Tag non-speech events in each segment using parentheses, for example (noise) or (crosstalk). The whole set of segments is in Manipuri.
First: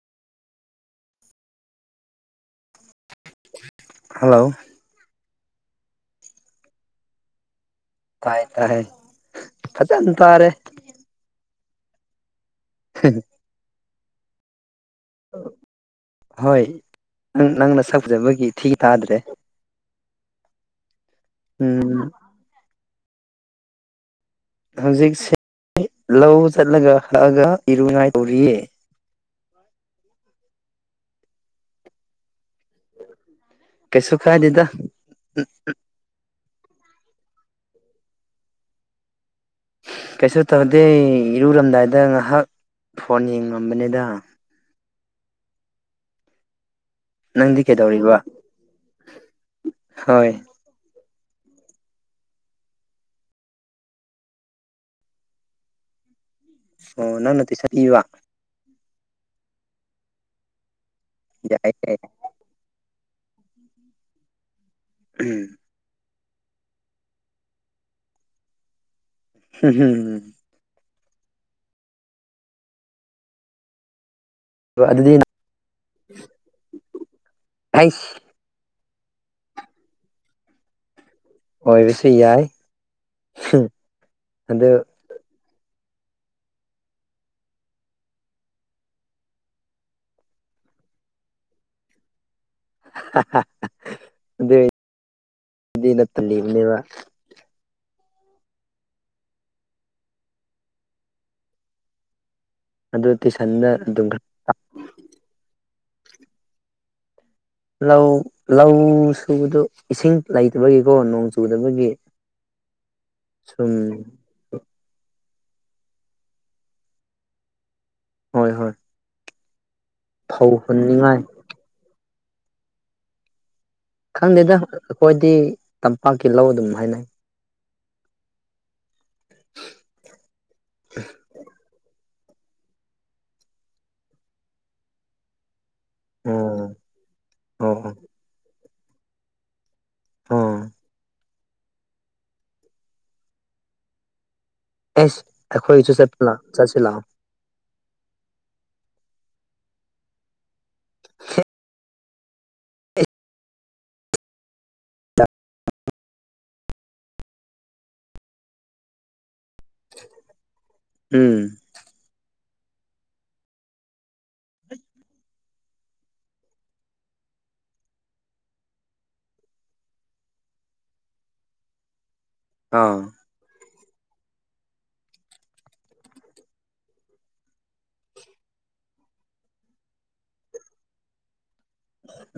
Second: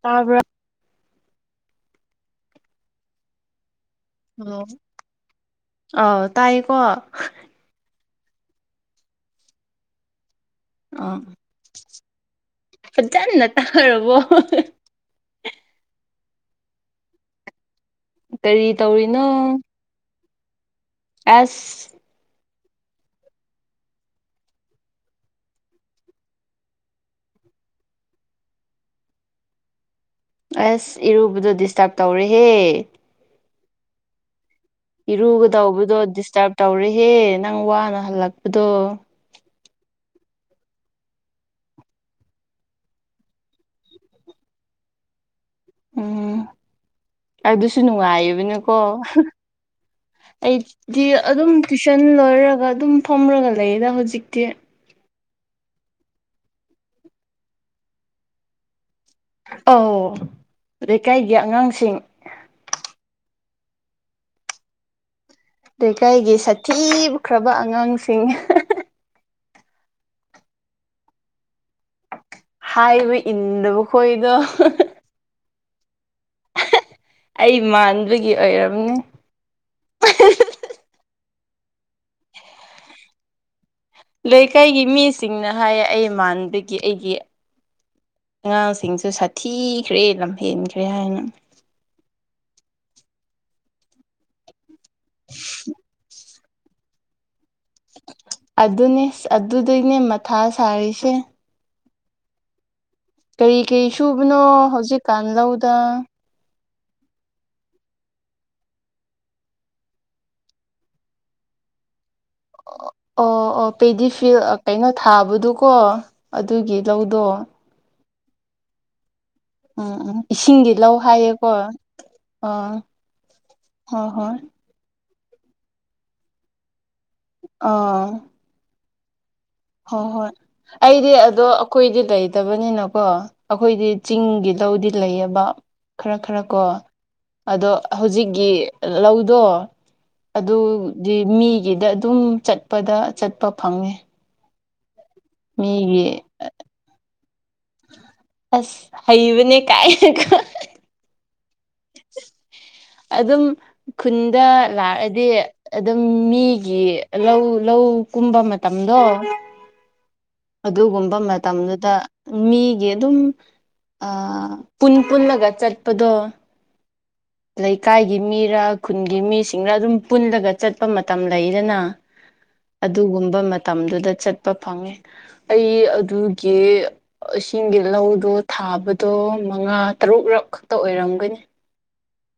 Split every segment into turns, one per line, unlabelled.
ꯇꯥꯕ꯭ꯔ
ꯍꯜꯂꯣ
ꯑꯣ ꯑꯥꯎ ꯇꯥꯏꯌꯦꯀꯣ
ꯇꯥꯏ ꯇꯥꯏ ꯐꯖꯅ ꯇꯥꯔꯦ
ꯑ ꯐꯖꯟꯅ ꯇꯥꯒ꯭ꯔꯕꯣ
ꯍꯣꯏ ꯅꯪ ꯅꯁꯛ
ꯀꯔꯤ
ꯑꯟꯏꯟꯇꯦꯜꯂꯤꯖꯦꯕꯜ
ꯑꯦꯁ
ꯍꯧꯖꯤꯛꯁꯦ ꯂꯧ ꯆꯠꯂꯒ ꯍꯛꯑꯒ ꯏꯔꯨꯉꯥꯏ ꯇꯧꯔꯤꯌꯦ
ꯑꯁ ꯏꯔꯨꯕꯗꯣ ꯗꯤꯁꯇꯔꯕ ꯇꯧꯔꯦꯍꯦ
ꯀꯩꯁꯨ ꯀꯥꯏꯗꯦꯗ
ꯏꯔꯨꯒꯗꯧꯕꯗꯣ ꯗꯤꯁꯇꯔꯕ ꯇꯧꯔꯦꯍꯦ ꯅꯪ ꯋꯥꯅ ꯍꯜꯂꯛꯄꯗꯣ
ꯀꯩꯁꯨ ꯇꯧꯗꯦ ꯏꯔꯨꯔꯝꯗꯥꯏꯗ ꯉꯥꯏꯍꯥꯛ ꯐꯣꯟ ꯌꯦꯡꯉꯝꯕꯅꯤꯗ
ꯎꯝ
ꯅꯪꯗꯤ
ꯑꯗꯨꯁꯨ
ꯀꯩꯗꯧꯔꯤꯕ
ꯅꯨꯡꯉꯥꯏꯕꯅꯤꯀꯣ
ꯍꯣꯏ
ꯑꯩ ꯗꯤ ꯑꯗꯨꯝ ꯇ꯭ꯨꯏꯁꯟ ꯂꯣꯏꯔꯒ ꯑꯗꯨꯝ ꯐꯝꯔꯒ ꯂꯩꯌꯦꯗ ꯍꯧꯖꯤꯛꯇꯤ
ꯑꯣ ꯅꯪꯅ (unintelligible)
ꯑꯥꯎ ꯂꯩꯀꯥꯏꯒꯤ
ꯌꯥꯏ
ꯑꯉꯥꯡꯁꯤꯡ
ꯌꯥꯏ ꯎꯝ
ꯂꯩꯀꯥꯏꯒꯤ ꯁꯥꯊꯤꯈ꯭ꯔꯕ ꯑꯉꯥꯡꯁꯤꯡ
ꯍꯝ ꯍꯝ
ꯍꯥꯏꯔꯤꯕ ꯏꯟꯗꯕ ꯈꯣꯏꯗꯣ
ꯑꯗꯨꯗꯤꯅ
ꯑꯩ
ꯑꯩꯁ
ꯃꯥꯟꯕꯒꯤ ꯑꯣꯏꯔꯝꯅꯦ
ꯑꯣꯏꯕꯁꯨ ꯌꯥꯏ ꯑꯗꯨ
ꯂꯩꯀꯥꯏꯒꯤ ꯃꯤꯁꯤꯡꯅ ꯍꯥꯏꯌꯦ ꯑꯩ ꯃꯥꯟꯗꯒꯤ ꯑꯩꯒꯤ ꯑꯉꯥꯡꯁꯤꯡꯁꯨ ꯁꯥꯊꯤꯈ꯭ꯔꯦ ꯂꯝꯍꯦꯟꯈ꯭ꯔꯦ ꯍꯥꯏꯅ
ꯑꯗꯨꯗ ꯅꯠꯇꯕꯅꯦꯕ
ꯑꯗꯨꯅꯦ ꯑꯗꯨꯗꯩꯅꯦ ꯃꯊꯥ ꯁꯥꯔꯤꯁꯦ
ꯑꯗꯨ
ꯀꯔꯤ
ꯇꯨꯏꯁꯟꯗ
ꯀꯔꯤ
ꯑꯗꯨꯝ ꯈꯔ
ꯁꯨꯕꯅꯣ ꯍꯧꯖꯤꯛꯀꯥꯟ ꯂꯧꯗ
ꯂꯧ ꯂꯧ ꯁꯨꯕꯗꯣ ꯏꯁꯤꯡ ꯂꯩꯇꯕꯒꯤꯀꯣ ꯅꯣꯡ ꯆꯨꯗꯕꯒꯤ
ꯑꯣ ꯑꯣ
ꯁꯨꯝ
ꯄꯦꯗꯤ ꯐꯤ ꯀꯩꯅꯣ ꯊꯥꯕꯗꯨ ꯀꯣ ꯑꯗꯨꯒꯤ ꯂꯧꯗꯣ
ꯍꯣꯏ ꯍꯣꯏ
ꯎꯝ ꯎꯝ
ꯐꯧ
ꯏꯁꯤꯡꯗꯤ ꯂꯧ
ꯍꯨꯟꯅꯤꯡꯉꯥꯏ
ꯍꯥꯏꯌꯦꯀꯣ ꯎꯝ
ꯈꯪꯗꯦꯗ ꯑꯩꯈꯣꯏꯗꯤ ꯇꯝꯄꯥꯛꯀꯤ ꯂꯧ ꯑꯗꯨꯝ ꯍꯥꯏꯅꯩ
ꯑꯥ ꯍꯣꯏ ꯍꯣꯏ ꯑꯩꯗꯤ ꯑꯗꯣ ꯑꯩꯈꯣꯏꯗꯤ ꯂꯩ ꯐꯠꯇꯕꯅꯤꯅꯀꯣ ꯑꯩꯈꯣꯏꯗꯤ ꯆꯤꯡꯒꯤ ꯂꯧꯗꯤ ꯂꯩꯌꯦꯕ ꯈꯔ ꯈꯔ ꯀꯣ
ꯑꯣ
ꯑꯗꯣ
ꯑꯣ
ꯍꯧꯖꯤꯛꯀꯤ ꯂꯧꯗꯣ
ꯑꯣ
ꯑꯗꯨꯗꯤ ꯃꯤꯒꯤꯗ ꯑꯗꯨꯝ ꯆꯠꯄꯗ ꯆꯠꯄ ꯐꯪꯉꯦ
ꯑꯦꯁ ꯑꯩꯈꯣꯏꯁꯨ
ꯃꯤꯒꯤ
ꯆꯠ ꯆꯠꯁꯤ
ꯑꯁ ꯍꯕꯅꯦ ꯀꯥꯏ ꯎ ꯑꯗꯨꯝ ꯈꯨꯟꯗ ꯂꯥꯛꯑꯗꯤ ꯑꯗꯨꯝ ꯃꯤꯒꯤ ꯂꯧ ꯂꯧ ꯑꯣ ꯀꯨꯨꯝꯕꯃꯦ ꯇꯝꯗꯑꯣ ꯑꯗꯨꯒꯨꯝꯕ
ꯎꯝ
ꯃꯇꯝꯗꯨꯗ ꯃꯤꯒꯤ ꯑꯗꯨꯝ ꯑ ꯄꯨꯟ ꯄꯨꯜꯂꯒ ꯆꯠꯄꯗꯣ ꯂꯩꯀꯥꯏꯒꯤ ꯃꯤꯔꯥ ꯈꯨꯟꯒꯤ ꯃꯤꯁꯤꯡꯔ ꯑꯗꯨꯝ ꯄꯨꯜꯂꯒ ꯆꯠꯄ ꯃꯇꯝ ꯂꯩꯗꯅ
ꯑꯥ
ꯑꯗꯨꯒꯨꯝꯕ ꯃꯇꯝꯗꯨꯗ ꯆꯠꯄ ꯐꯪꯉꯤ ꯑꯩ ꯑꯗꯨꯒꯤ ꯏꯁꯤꯡꯒꯤ ꯂꯧꯗꯣ ꯊꯥꯕꯗꯣ ꯃꯉꯥ ꯇꯔꯨꯛꯔꯛ ꯈꯛꯇ ꯑꯣꯏꯔꯝꯒꯅꯤ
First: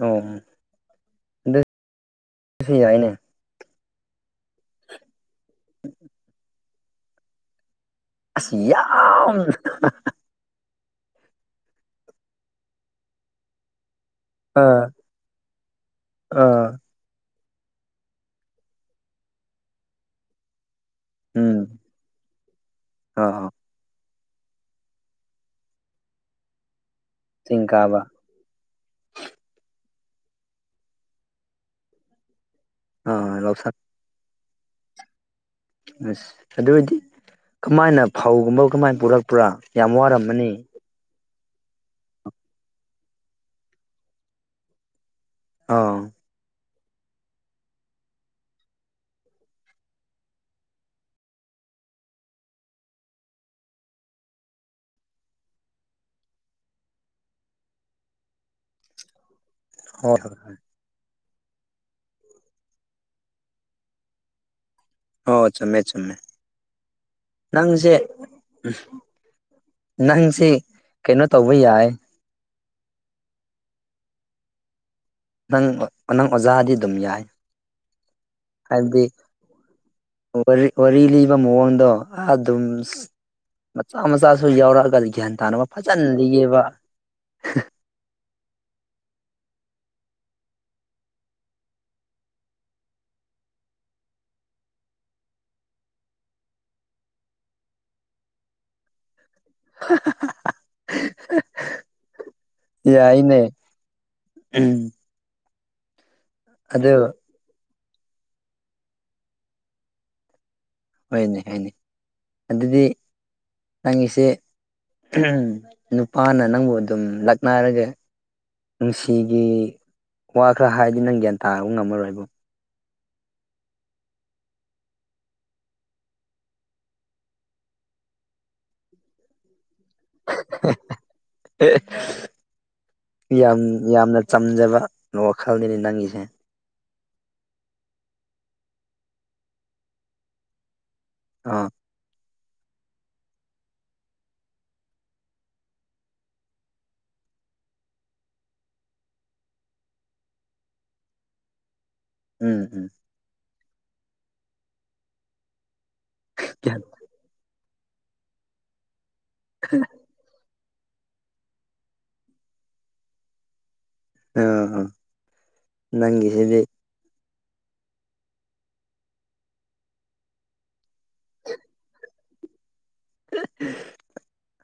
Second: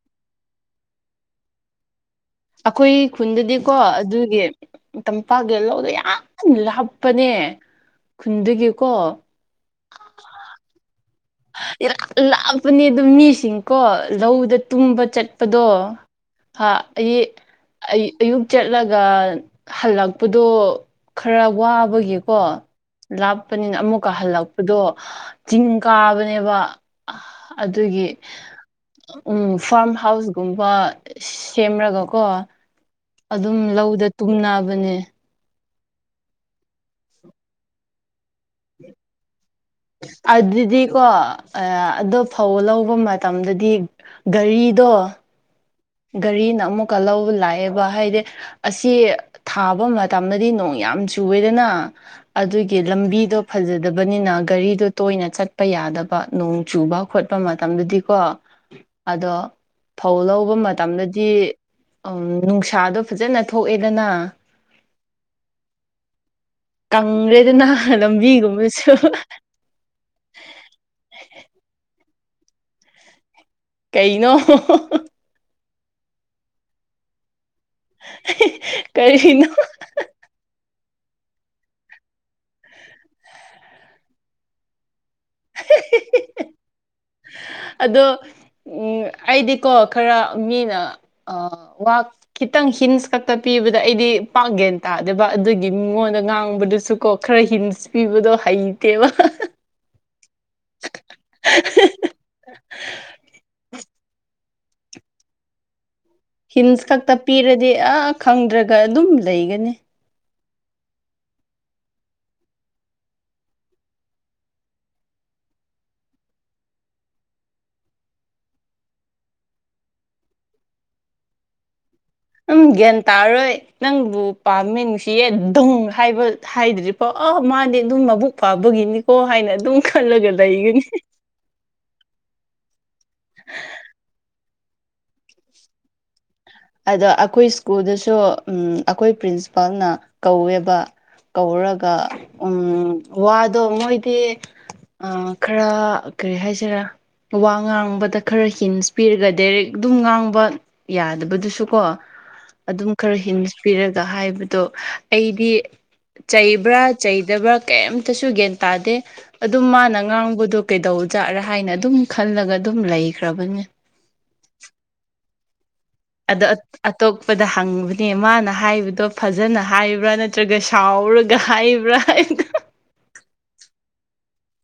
ꯑꯣꯗ
ꯑꯩꯈꯣꯏ ꯈꯨꯟꯗꯗꯤ ꯀꯣ ꯑꯗꯨꯒꯤ ꯇꯝꯄꯥꯛꯀꯤ ꯂꯧꯗ ꯌꯥꯝ ꯂꯥꯞꯄꯅꯦ
ꯑꯁ
ꯈꯨꯟꯗꯗꯒꯤꯀꯣ
ꯌꯥꯝ
ꯏꯔꯥ ꯂꯥꯞꯄꯅꯤ ꯑꯗꯨꯝ ꯃꯤꯁꯤꯡꯀꯣ ꯂꯧꯗ
ꯑꯥ
ꯇꯨꯝꯕ ꯆꯠꯄꯗꯣ
ꯑꯥ
ꯍꯥ ꯑꯩ ꯑꯩ ꯑꯌꯨꯛ ꯆꯠꯂꯒ ꯍꯜꯂꯛꯄꯗꯣ ꯈꯔ
ꯎꯝ
ꯋꯥꯕꯒꯤꯀꯣ
ꯑꯥ
ꯂꯥꯞꯄꯅꯤꯅ ꯑꯃꯨꯛꯀ ꯍꯜꯂꯛꯄꯗꯣ ꯆꯤꯡ ꯀꯥꯕꯅꯦꯕ
ꯆꯤꯡ ꯀꯥꯕ
ꯑꯗꯨꯒꯤ ꯎꯝ ꯐꯥꯔꯝ ꯍꯥꯎꯁꯒꯨꯝꯕ ꯁꯦꯝꯔꯒꯀꯣ
ꯑꯥ
ꯑꯗꯨꯝ
ꯂꯧꯁꯥꯛ
ꯂꯧꯗ ꯇꯨꯝꯕꯅꯦ
ꯑꯁ ꯑꯗꯨ ꯑꯣꯏꯗꯤ ꯀꯃꯥꯏꯅ ꯐꯧꯒꯨꯝꯕ ꯀꯃꯥꯏꯅ ꯄꯨꯔꯛꯄ꯭ꯔꯥ ꯌꯥꯝ ꯋꯥꯔꯝꯃꯅꯤ
ꯑ ꯑꯗꯣ ꯐꯧ ꯂꯧꯕ ꯃꯇꯝꯗꯗꯤ ꯒꯥꯔꯤꯗꯣ
ꯑꯥ
ꯒꯥꯔꯤꯅ ꯑꯃꯨꯛ ꯀꯜꯍꯧꯕ ꯂꯥꯛꯑꯦꯕ ꯍꯥꯏꯗꯤ ꯑꯁꯤ ꯊꯥꯕ ꯃꯇꯝꯗꯗꯤ ꯅꯣꯡ ꯌꯥꯝ ꯆꯨꯋꯦꯗꯅ ꯑꯗꯨꯒꯤ ꯂꯝꯕꯤꯗꯣ ꯐꯖꯗꯕꯅꯤꯅ ꯒꯥꯔꯤꯗꯣ ꯇꯣꯏꯅ ꯆꯠꯄ ꯌꯥꯗꯕ ꯅꯣꯡ ꯆꯨꯕ ꯈꯣꯠꯄ ꯃꯇꯝꯗꯨꯗꯤꯀꯣ ꯑꯗꯣ ꯐꯧ
ꯍꯣꯏ ꯍꯣꯏ
ꯂꯧꯕ ꯑꯗꯤ ꯎ ꯅꯨꯡꯁꯥꯗꯣ ꯐꯖꯅ ꯊꯣꯛꯑꯦꯗꯅ
ꯑꯣ ꯆꯨꯃꯦ ꯆꯨꯝꯃꯦ
ꯀꯪ꯭ꯂꯦꯗꯅ
ꯅꯪꯁꯦ
ꯂꯝꯕꯤꯒꯨꯝꯕꯁꯨ
ꯅꯪꯁꯤ ꯀꯩꯅꯣ ꯇꯧꯕ ꯌꯥꯏ
ꯀꯩꯩꯅꯣ
ꯅꯪ ꯅꯪ ꯑꯣꯖꯥꯗꯤ ꯑꯗꯨꯝ ꯌꯥꯏ ꯍꯥꯏꯕꯗꯤ
ꯀꯔꯤꯅꯣ
(unintelligible) ꯋꯥꯔꯤ ꯂꯤꯕ ꯃꯑꯣꯡꯗꯣ ꯑꯗꯨꯝ ꯃꯆꯥ ꯃꯆꯥꯁꯨ ꯌꯥꯎꯔꯛꯑꯒ ꯒ꯭ꯌꯥꯟ ꯇꯥꯅꯕ ꯐꯖꯅ ꯂꯤꯒꯦꯕ
ꯑꯗꯣ ꯎꯝ ꯑꯩꯗꯤꯀꯣ ꯈꯔ ꯃꯤꯅ ꯋꯥꯛ ꯈꯤꯇꯪ ꯍꯤꯟꯁ ꯈꯛꯇ ꯄꯤꯕꯗ ꯑꯩꯗꯤ ꯄꯥꯛꯒꯦꯅ ꯇꯥꯔꯦ ꯌꯥꯗꯕ ꯑꯗꯨꯒꯤ ꯃꯤꯉꯣꯟꯗ ꯉꯥꯡꯕꯗꯨꯁꯨ ꯀꯣ ꯈꯔ ꯍꯤꯟꯁꯄꯤꯕꯗꯣ ꯍꯩꯇꯦꯕ
ꯌꯥꯏꯅꯦ ꯎꯝ
ꯍꯤꯟꯁ
ꯑꯗꯨ
ꯈꯛꯇ ꯄꯤꯔꯗꯤ ꯑꯥ ꯈꯪꯗ꯭ꯔꯒ ꯑꯗꯨꯝ ꯂꯩꯒꯅꯤ
ꯍꯣꯏꯅꯦ ꯍꯥꯏꯣꯏꯅꯦ ꯑꯗꯨꯗꯤ ꯅꯪꯒꯤꯁꯤꯦ ꯅꯨꯄꯥꯅ ꯅꯪꯕꯨ ꯑꯗꯨꯝ ꯂꯛꯅꯔꯒ ꯅꯨꯡꯁꯤꯒꯤ ꯋꯥ ꯈꯔ ꯍꯥꯏꯔꯗꯤ ꯅꯪ ꯒ꯭ꯌꯥꯟ ꯇꯥꯕ ꯉꯝꯃꯔꯣꯏꯕ
ꯎꯝ ꯒ꯭ꯌꯥꯟ ꯇꯥꯔꯔꯣꯏ ꯅꯪꯕꯨ ꯄꯥꯝꯃꯤ ꯅꯨꯡꯁꯤꯌꯦ ꯗꯧ ꯍꯥꯏꯕ ꯍꯥꯏꯗ꯭ꯔꯤꯐꯣ ꯑ ꯃꯥꯗꯤ ꯑꯗꯨꯝ ꯃꯕꯨꯛ ꯐꯥꯕꯒꯤꯅꯤꯀꯣ ꯍꯥꯏꯅ ꯑꯗꯨꯝ ꯈꯜꯂꯒ ꯂꯩꯒꯅꯤ
ꯌꯥꯝ ꯌꯥꯝꯅ ꯆꯝꯖꯕ ꯅꯣ ꯈꯜꯗꯤꯜꯂꯤ ꯅꯪꯒꯤꯁꯦ
ꯑꯗ ꯑꯩꯈꯣꯏ ꯁ꯭ꯀꯨꯜꯗꯁꯨ ꯑꯩꯈꯣꯏ ꯄ꯭ꯔꯤꯟꯁꯤꯄꯥꯜꯅ ꯀꯧꯋꯦꯕ
ꯑꯥ
ꯀꯧꯔꯒ ꯎꯝ ꯋꯥꯗꯣ ꯃꯣꯏꯗꯤ ꯑ ꯈꯔ ꯀꯔꯤ ꯍꯥꯏꯖꯔꯥ ꯋꯥ ꯉꯥꯡꯕꯗ ꯈꯔ ꯍꯤꯟꯁ ꯄꯤꯔꯒ ꯗꯥꯏꯔꯦꯛ ꯑꯗꯨꯝ ꯉꯥꯡꯕ ꯌꯥꯗꯕꯗꯨꯁꯨ ꯁꯨꯀꯣ
ꯎꯝ ꯎꯝ
ꯑꯗꯨꯝ ꯈꯔ ꯍꯤꯟꯁꯄꯤꯔꯒ ꯍꯥꯏꯕꯗꯣ ꯑꯩꯗꯤ ꯆꯩꯕ꯭ꯔꯥ ꯆꯩꯗꯕ꯭ꯔꯥ ꯀꯩꯝꯇꯁꯨ ꯒ꯭ꯌꯥꯟ ꯇꯥꯗꯦ ꯑꯗꯨꯝ ꯃꯥꯅ ꯉꯥꯡꯕꯗꯣ ꯀꯩꯗꯧꯖꯥꯠꯔꯥ ꯍꯥꯏꯅ ꯑꯗꯨꯝ ꯈꯜꯂꯒ ꯑꯗꯨꯝ ꯂꯩꯈ꯭ꯔꯕꯅꯦ
ꯑꯥ
ꯑꯗ ꯑꯇꯣꯛ ꯄꯗ ꯍꯪꯕꯅꯦ ꯃꯥꯅ ꯍꯥꯏꯕꯗꯣ ꯐꯖꯅ ꯍꯥꯏꯕ꯭ꯔꯥ ꯅꯠꯇ꯭ꯔꯒ ꯁꯥꯎꯔꯒ ꯍꯥꯏꯕ꯭ꯔꯥ (unintelligible)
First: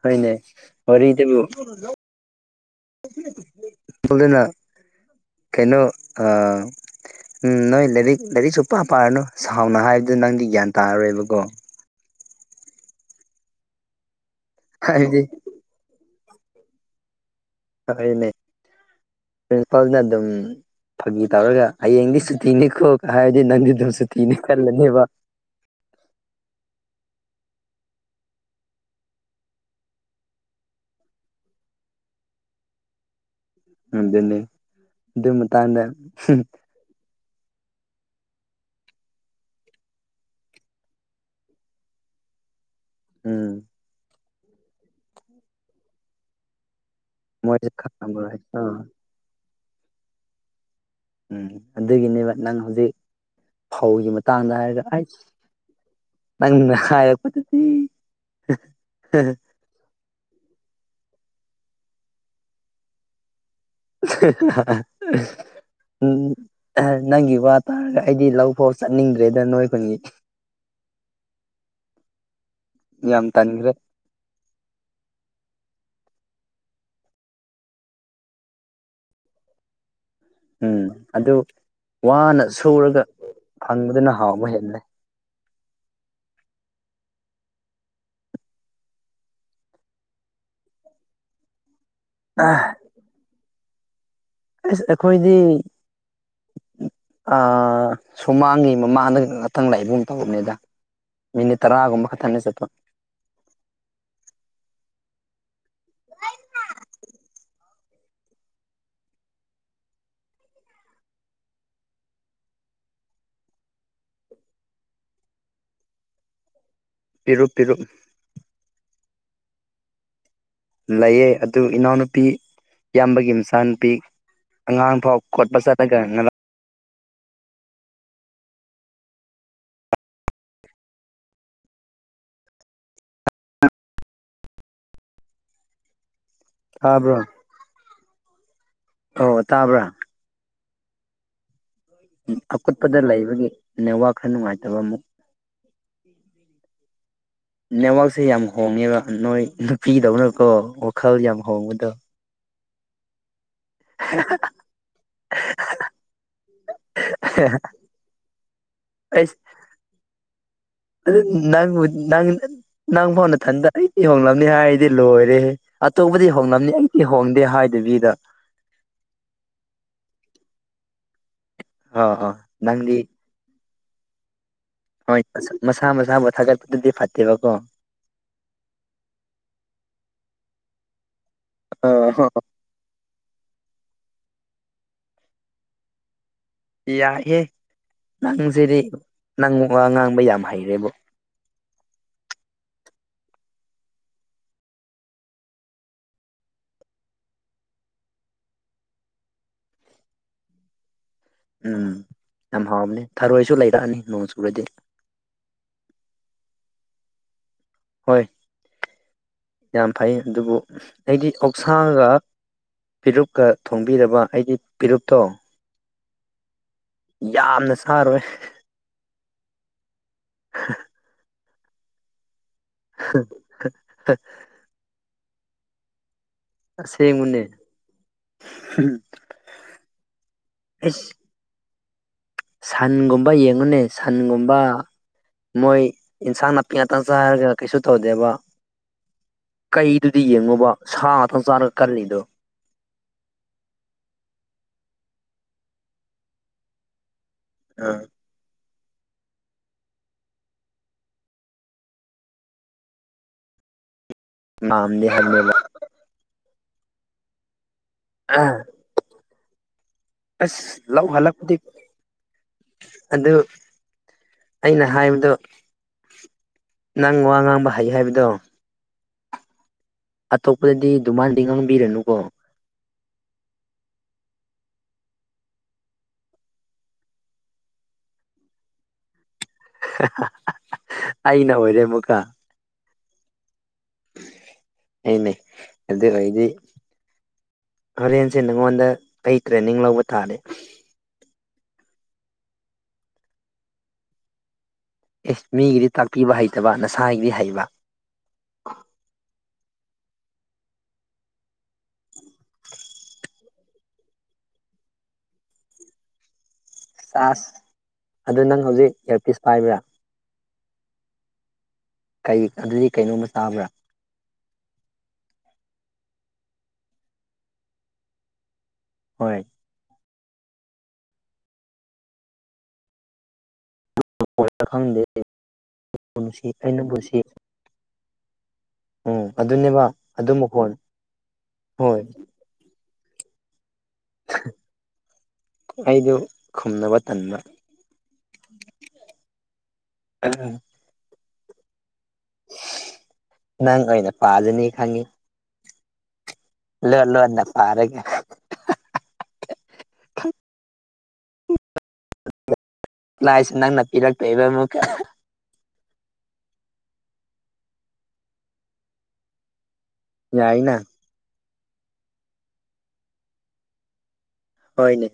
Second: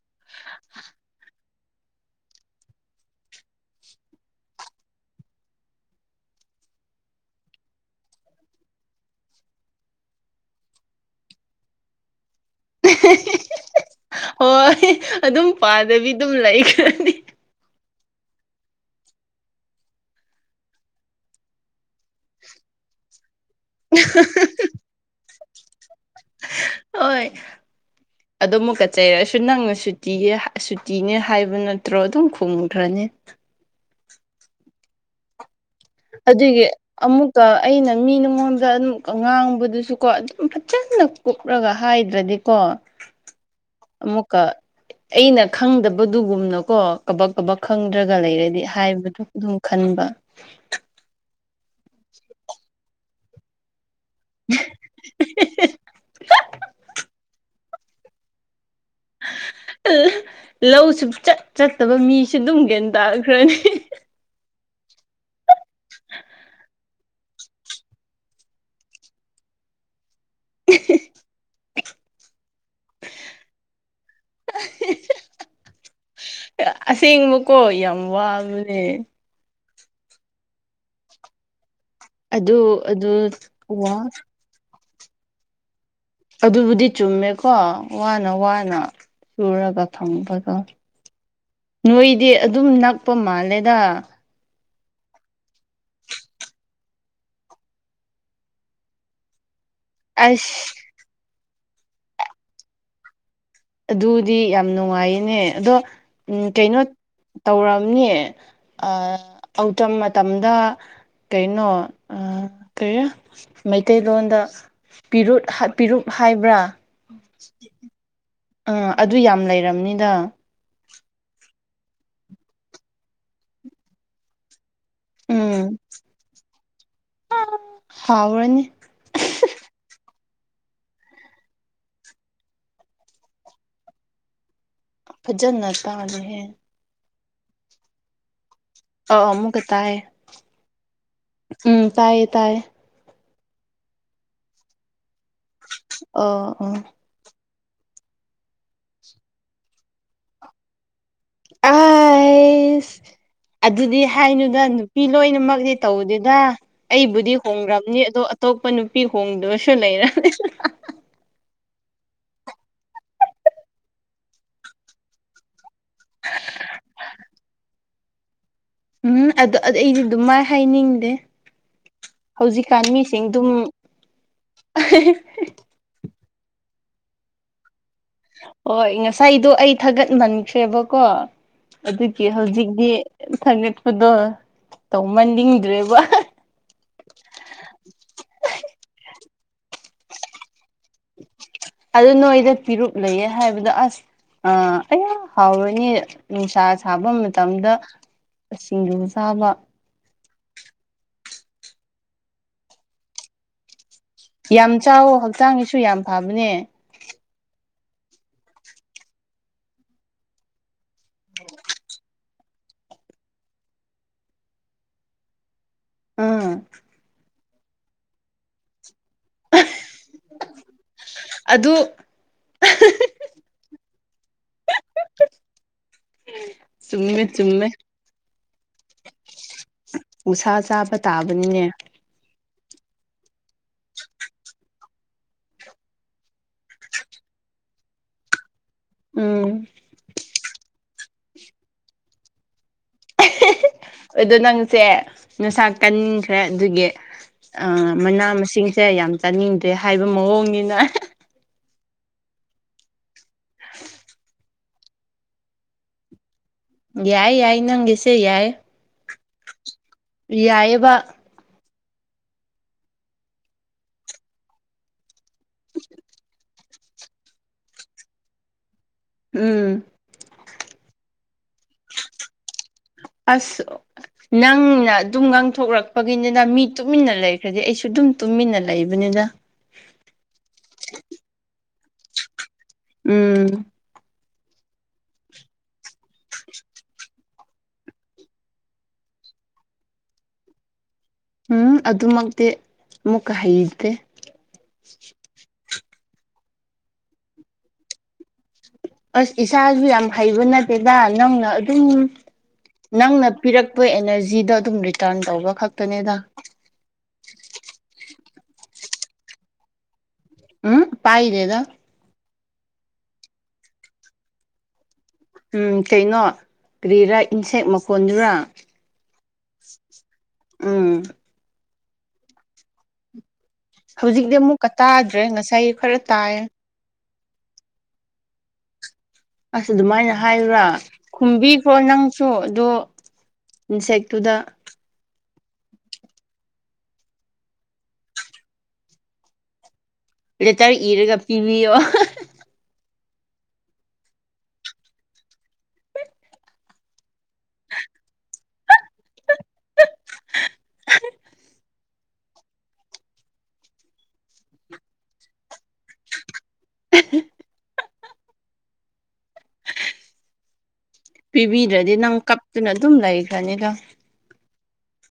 ꯍꯣꯏꯅꯦ ꯋꯥꯔꯤꯔꯤꯠꯇꯕꯨ ꯇꯂꯅ ꯀꯩꯅꯣ ꯎꯝ ꯅꯣꯏ ꯂꯥꯏꯔꯤꯛ ꯂꯥꯏꯔꯤꯛꯁꯨ ꯄꯥ ꯄꯥꯔꯅꯨ ꯁꯥꯎꯅ ꯍꯥꯏꯕꯗꯨ ꯅꯪꯗꯤ ꯒ꯭ꯌꯥꯟ ꯇꯥꯔꯔꯣꯏꯕꯀꯣ
(unintelligible) ꯍꯣꯏ
ꯍꯥꯏꯕꯗꯤ
ꯑꯗꯨꯝ ꯄꯥꯗꯕꯤ ꯑꯗꯨꯝ ꯂꯩꯈꯗꯤ
ꯍꯅꯦ (unintelligible) ꯄ꯭ꯔꯤꯟꯁꯤꯄꯥꯜꯅ ꯑꯗꯨꯝ ꯐꯥꯒꯤ ꯇꯧꯔꯒ ꯍꯌꯦꯡꯗꯤ ꯁꯨꯇꯤꯅꯤꯀꯣ ꯍꯥꯏ ꯅꯪ (unintelligible) ꯁꯨꯇꯤꯅꯤ ꯈꯜꯂꯅꯤꯕ
ꯑꯣꯏ ꯑꯗꯣ ꯑꯃꯨꯛꯀꯆ ꯆꯩꯔꯛꯁꯨ ꯅꯪꯅ ꯁꯨꯇꯤ ꯁꯨꯇꯤꯅꯦ ꯍꯥꯏꯕ ꯅꯠꯇ꯭ꯔꯣ ꯑꯗꯨꯝ ꯈꯣꯡꯈ꯭ꯔꯅꯤ ꯑꯦ (unintelligible)
ꯎꯗꯅꯤ ꯑꯗꯨ ꯃꯇꯥꯡꯗ
ꯑꯗꯨꯒꯤ ꯑꯃꯨꯛꯀ ꯑꯩꯅ ꯃꯤ ꯅꯉꯣꯟꯗ ꯑꯗꯨꯝ ꯉꯥꯡꯕꯗꯨꯁꯨꯀꯣ ꯑꯗꯨꯝ ꯐꯖꯅ ꯀꯨꯞꯂꯒ ꯍꯥꯏꯗ꯭ꯔꯗꯤꯀꯣ
ꯎꯝ
ꯑꯃꯨꯛꯀ ꯑꯩꯅ ꯈꯪꯗꯕꯗꯨꯒꯨꯝꯅꯀꯣ ꯀꯕꯛ ꯀꯕꯛ
ꯃꯣꯏꯁꯨ
ꯈꯪꯗ꯭ꯔꯒ
ꯈꯪꯉꯝꯃꯔꯣꯏ
ꯂꯩꯔꯗꯤ
ꯑꯥ
ꯍꯥꯏꯕꯗꯨ ꯑꯗꯨꯝ ꯈꯟꯕ
ꯎꯝ ꯑꯗꯨ ꯏꯅꯦꯕ ꯅꯪ ꯍꯧꯖꯤ ꯐꯧꯒꯤ ꯃꯇꯥꯡꯗ ꯍꯥꯏꯔꯒ ꯑꯩꯁ ꯅꯪꯅ ꯍꯥꯏꯔꯛꯄꯗ ꯎ
ꯂꯧ ꯁ ꯆꯠ ꯆꯠꯇꯕ ꯃꯤꯁꯨ ꯑꯗꯨꯝ ꯒꯦꯟ ꯇꯥꯈ꯭ꯔꯅꯤ
ꯎꯝ ꯅꯪꯒꯤ ꯋꯥ ꯇꯥꯔꯒ ꯑꯩꯗꯤ ꯂꯧꯐꯥꯎ ꯆꯠꯅꯤꯡꯗ꯭ꯔꯦꯗ ꯅꯣꯏ ꯈꯨꯟꯒꯤ ꯌꯥꯝ ꯇꯥꯟꯈ꯭ꯔꯦ
ꯑꯁꯦꯡꯕꯀꯣ ꯌꯥꯝ ꯋꯥꯕꯦ
ꯎꯝ ꯑꯗꯨ ꯋꯥꯅ
ꯑꯗꯨ
ꯁꯨꯔꯒ
ꯑꯗꯨ ꯋꯥ
ꯐꯪꯕꯗꯅ ꯍꯥꯎꯕ ꯍꯦꯂꯦ
ꯑꯗꯨꯕꯨꯗꯤ ꯆꯨꯝꯃꯦꯀꯣ ꯋꯥꯅ ꯋꯥꯅ ꯁꯨꯔꯒ ꯐꯪꯕꯗꯣ ꯅꯣꯏꯗꯤ ꯑꯗꯨꯝ ꯅꯛꯄ ꯃꯥꯜꯂꯦꯗ
ꯑꯁ ꯑꯩꯈꯣꯏꯗꯤ ꯑ ꯁꯨꯃꯥꯡꯒꯤ ꯃꯃꯥꯡ ꯃꯊꯪ ꯂꯥꯛꯏꯕ ꯇꯧꯕꯅꯦꯗ
ꯑꯁ
ꯃꯤꯅꯤꯠ ꯇꯔꯥꯒꯨꯝꯕ ꯈꯊꯅꯦ ꯆꯠꯄ
ꯑꯗꯨꯗꯤ ꯌꯥꯝ ꯅꯨꯡꯉꯥꯏꯌꯦꯅꯦ ꯑꯗꯣ ꯎꯝ ꯀꯩꯅꯣ ꯇꯧꯔꯝꯅꯦ ꯑꯇꯝ ꯃꯇꯝꯗ ꯀꯩꯅꯣ ꯀꯩ ꯃꯩꯇꯩꯂꯣꯟꯗ ꯄꯤꯔꯨꯨꯞ ꯍꯥꯏꯕ꯭ꯔꯥ
ꯇꯔꯨꯨꯞ ꯇꯔꯨꯨꯞ
ꯑ ꯑꯗꯨ ꯌꯥꯝ ꯂꯩꯔꯕꯅꯤꯗ
ꯂꯩꯌꯦ ꯑꯗꯨ ꯏꯅꯥꯎꯅꯨꯄꯤ ꯏꯌꯥꯝꯕꯒꯤ ꯃꯆꯥꯅꯨꯄꯤ ꯑꯉꯥꯡ ꯐꯥꯎ ꯈꯣꯠꯄ ꯆꯠꯂꯒꯅꯕ
ꯍꯥꯎꯥꯎꯅꯤ ꯐꯖꯅ ꯇꯥꯂꯦꯍꯦ
ꯍꯥꯥꯕ꯭ꯔꯣ
ꯑ ꯑꯃꯨꯀ ꯇꯥꯏ
ꯑꯀꯨꯠꯄꯗ ꯂꯩꯕꯒꯤ ꯅꯦꯋꯥ ꯈꯔ ꯅꯨꯡꯉꯥꯏꯇꯕ ꯑꯃꯨꯛ
ꯑꯣ ꯑꯣ
ꯅꯦꯠꯋꯥꯛꯛꯁꯦ ꯌꯥꯝ ꯍꯣꯡꯉꯦꯕ ꯅꯣꯏ ꯅꯨꯄꯤꯗꯧꯅꯀꯣ ꯋꯥꯈꯜ ꯌꯥꯝ ꯍꯣꯡꯕꯗꯣ
ꯑꯥꯏꯁ ꯑꯗꯨꯗꯤ ꯍꯥꯏꯅꯨꯗ ꯅꯨꯄꯤ ꯂꯣꯏꯅꯃꯛꯅꯦ ꯇꯧꯗꯦꯗ ꯑꯩꯕꯨꯗꯤ ꯍꯣꯡꯈ꯭ꯔꯕꯅꯤ ꯑꯗꯣ ꯑꯇꯣꯞꯄ ꯅꯨꯄꯤ
ꯑꯩꯁ
ꯍꯣꯡꯗ꯭ꯔꯁꯨ ꯂꯩꯔ
ꯑꯗꯨ ꯅꯪꯕꯨ ꯅꯪ ꯅꯪ ꯐꯥꯎꯅ ꯊꯟꯗ ꯑꯩꯗꯤ ꯏꯍꯣꯡꯂꯕꯅꯤ ꯍꯥꯏꯗꯤ ꯂꯣꯏꯔꯦꯦ ꯑꯇꯣꯞꯄꯗꯤ ꯍꯣꯡꯂꯝꯅꯤ ꯑꯩꯗꯤ ꯍꯣꯡꯗꯦ ꯍꯥꯏꯗꯕꯤꯗ
ꯎꯝ ꯑꯗꯨ ꯑꯩꯗꯤ ꯑꯗꯨꯝ ꯃꯥꯏ ꯍꯥꯏꯅꯤꯡꯗꯦ
ꯑ ꯑ
ꯍꯧꯖꯤꯛꯀꯥꯟ
ꯅꯪꯗꯤ
ꯃꯤꯁꯤꯡ ꯑꯗꯨꯝ
ꯍꯣꯏ ꯃꯁꯥ ꯃꯁꯥꯕꯨ ꯊꯥꯒꯠꯄꯗꯨꯗꯤ ꯐꯠꯇꯦꯕꯀꯣ
ꯍꯣꯏ ꯉꯁꯥꯏꯗꯣ ꯑꯩ ꯊꯥꯒꯠꯃꯟꯈ꯭ꯔꯦꯕꯀꯣ
ꯑ
ꯑꯗꯨꯒꯤ ꯍꯧꯖꯤꯛꯤ ꯊꯥꯒꯠꯄꯗꯣ ꯇꯧꯃꯟꯅꯤꯡꯗ꯭ꯔꯦꯕ
ꯌꯥꯍꯦ ꯅꯪꯖꯔꯤꯦ ꯅꯪ ꯉꯥꯡꯕ ꯌꯥꯝ ꯍꯩꯔꯦꯕꯣ
ꯑꯗꯨ ꯅꯣꯏꯗ ꯄꯤꯔꯨꯛ ꯂꯩꯌꯦ ꯍꯥꯏꯕꯗꯣ ꯑꯁ ꯑ ꯑꯩ ꯍꯥꯎꯔꯅꯤ ꯅꯨꯡꯁꯥ ꯁꯥꯕ ꯃꯇꯝꯗ ꯁꯤꯡꯗꯨꯕꯨ ꯆꯥꯕ
ꯎꯝ ꯌꯥꯝ ꯍꯥꯎꯕꯅꯤ ꯊꯔꯣꯏꯁꯨ ꯂꯩꯔꯛꯑꯅꯤ ꯅꯣꯡ ꯆꯨꯔꯗꯤ
ꯌꯥꯝ ꯆꯥꯎꯋ ꯍꯛꯆꯥꯡꯒꯤꯁꯨ ꯌꯥꯝ ꯐꯕꯅꯦ
ꯍꯣꯏ ꯌꯥꯝ ꯐꯩ ꯑꯗꯨꯕꯨ ꯑꯩꯗꯤ ꯑꯣꯛꯁꯥꯡꯒ ꯐꯤꯔꯨꯞꯀ ꯊꯣꯡꯕꯤꯔꯕ ꯑꯩꯗꯤ ꯐꯤꯔꯨꯞꯇꯣ
ꯎꯝ
ꯌꯥꯝꯅ ꯁꯥꯔꯣꯏ (inaudible)
ꯑ ꯑꯗꯨ
(inaudible) ꯁꯦ
ꯆꯨꯝꯃꯦ
ꯃꯅꯦ
ꯆꯨꯝꯃꯦ ꯎꯁꯥ ꯆꯥꯕ ꯇꯥꯕꯅꯤꯅꯦ
ꯁꯟꯒꯨꯝꯕ ꯌꯦꯡꯉꯨꯅꯦ ꯁꯟꯒꯨꯝꯕ ꯃꯣꯏ ꯏꯟꯁꯥꯡ ꯅꯥꯄꯤ ꯉꯥꯛꯇꯥꯡ ꯆꯥ ꯍꯥꯏꯔꯒꯅ ꯀꯩꯁꯨ ꯇꯧꯗꯦꯕ
ꯎꯝ
ꯀꯩꯗꯨꯗꯤ ꯌꯦꯡꯉꯨꯕ ꯁꯥ ꯉꯇꯪ ꯆꯥꯔꯒ ꯀꯜꯂꯤꯗꯣ
ꯑꯗꯣ ꯅꯪꯁꯦ ꯅꯁꯥ ꯀꯟꯈ꯭ꯔꯦ ꯑꯗꯨꯒꯤ ꯑ ꯃꯅꯥ ꯃꯁꯤꯡ ꯁꯦ ꯌꯥꯝ ꯆꯥꯅꯤꯡꯗ꯭ꯔꯦ ꯍꯥꯏꯕ ꯃꯑꯣꯡꯅꯤꯅ
ꯃꯝꯗꯍꯜ ꯃꯂ
ꯌꯥꯏ ꯌꯥꯏ ꯅꯪꯒꯦꯁꯦ ꯌꯥꯏ
ꯑꯁ
ꯌꯥꯏꯌꯦꯕ
ꯂꯥꯎ ꯍꯂꯛꯗꯤ ꯑꯗꯨ ꯑꯩꯅ ꯍꯥꯏꯕꯗꯣ ꯅꯪ ꯋꯥ ꯉꯥꯡꯕ ꯍꯩ ꯍꯥꯏꯕꯗꯣ
ꯎꯝ
ꯑꯇꯣꯞꯄꯗꯗꯤ ꯃꯥꯟꯗꯤ ꯉꯥꯡꯕꯤꯔꯅꯨꯀꯣ
ꯑꯁ ꯅꯪꯅ ꯑꯗꯨꯝ ꯉꯥꯡꯊꯣꯛꯂꯛꯄꯒꯤꯅꯤꯅ ꯃꯤ ꯇꯨꯃꯤꯟꯅ ꯂꯩꯈ꯭ꯔꯗꯤ ꯑꯩꯁꯨ ꯑꯗꯨꯝ ꯇꯨꯃꯤꯟꯅ ꯂꯩꯕꯅꯤꯅ
ꯑꯩꯅ ꯑꯣꯏꯔꯦ ꯃꯨꯀꯥ
ꯎꯝ
ꯑꯅꯦ ꯑꯗꯨꯗ ꯀꯩꯖ ꯍꯣꯔꯦꯟꯁꯦ ꯅꯉꯣꯟꯗ ꯀꯩ ꯇ꯭ꯔꯦꯅꯤꯡ ꯂꯧꯕ ꯇꯥꯔꯦ
ꯎꯝ ꯑꯗꯨꯃꯛꯇꯤ ꯑꯃꯨꯛꯀ ꯍꯩꯇꯦ
ꯑꯦ ꯃꯤꯒꯤꯗꯤ ꯇꯥꯛꯄꯤꯕ ꯍꯩꯇꯕ ꯅꯁꯥꯒꯤꯗꯤ ꯍꯩꯕ
ꯑꯁ ꯏꯁꯥꯁꯨ ꯌꯥꯝ ꯍꯩꯕ ꯅꯠꯇꯦꯗ ꯅꯪꯅ ꯑꯗꯨꯝ ꯅꯪꯅ ꯄꯤꯔꯛꯄ ꯑꯦꯅꯔꯖꯤꯗꯣ ꯑꯗꯨꯝ ꯔꯤꯇꯔꯟ ꯇꯧꯕ ꯈꯛꯇꯅꯦꯗ
ꯆꯥꯖ ꯑꯗꯨ ꯅꯪ ꯍꯧꯖꯤꯛ ꯏꯌꯥꯔꯄꯤꯤꯁ ꯄꯥꯏꯕ꯭ꯔꯥ
ꯎꯝ ꯄꯥꯏꯗꯦꯗ
ꯀ ꯑꯗꯨꯗꯤ ꯀꯩꯅꯣꯝꯃ ꯆꯥꯕ꯭ꯔꯥ
ꯎꯝ ꯀꯩꯅꯣ ꯀꯔꯤꯔꯥ ꯏꯟꯁꯦꯛ ꯃꯈꯣꯟꯗꯨꯔꯥ
ꯍꯣꯏ
ꯎꯝ ꯍꯧꯖꯤꯛꯇꯤ
ꯑꯣꯏꯔ
ꯑꯃꯨꯛꯀ
ꯈꯪꯗꯦ
ꯇꯥꯗ꯭ꯔꯦ ꯉꯁꯥꯏ ꯈꯔ ꯇꯥꯏ
ꯅꯨꯡꯁꯤ ꯑꯩ ꯅꯪꯕꯨ ꯅꯨꯡꯁꯤ ꯎꯝ
ꯑꯁ
ꯑꯗꯨꯅꯦꯕ
ꯑꯗꯨꯃꯥꯏꯅ
ꯑꯗꯨ
ꯍꯥꯏꯕꯨꯔꯥ
ꯃꯈꯣꯟ
ꯈꯨꯝꯕꯤꯈ꯭ꯔꯣ
ꯍꯣꯏ
ꯅꯪꯁꯨ ꯑꯗꯣ ꯏꯟꯁꯦꯛꯇꯨꯗ
ꯑꯩꯗꯨ ꯈꯨꯝꯅꯕ ꯇꯟꯕ
ꯦꯇꯥꯔ ꯏꯔꯒ ꯄꯤꯕꯤꯌꯣ
ꯅꯪ ꯑꯣꯏꯅ ꯄꯥꯖꯅꯤ ꯈꯪꯉꯤ ꯑꯜꯂꯨ ꯑꯜꯂꯣꯗ ꯐꯔꯒ ꯊꯠ ꯂꯥꯛꯁꯦ ꯅꯪꯅ ꯄꯤꯔꯛꯇꯣꯏꯕ ꯑꯃꯨꯛꯀ ꯌꯥꯏꯅ
ꯄꯤꯕꯤꯗ꯭ꯔꯗꯤ ꯅꯪ ꯀꯞꯇꯨꯅ ꯑꯗꯨꯝ ꯂꯩꯈ꯭ꯔꯅꯤꯗ
ꯍꯣꯏꯅꯦ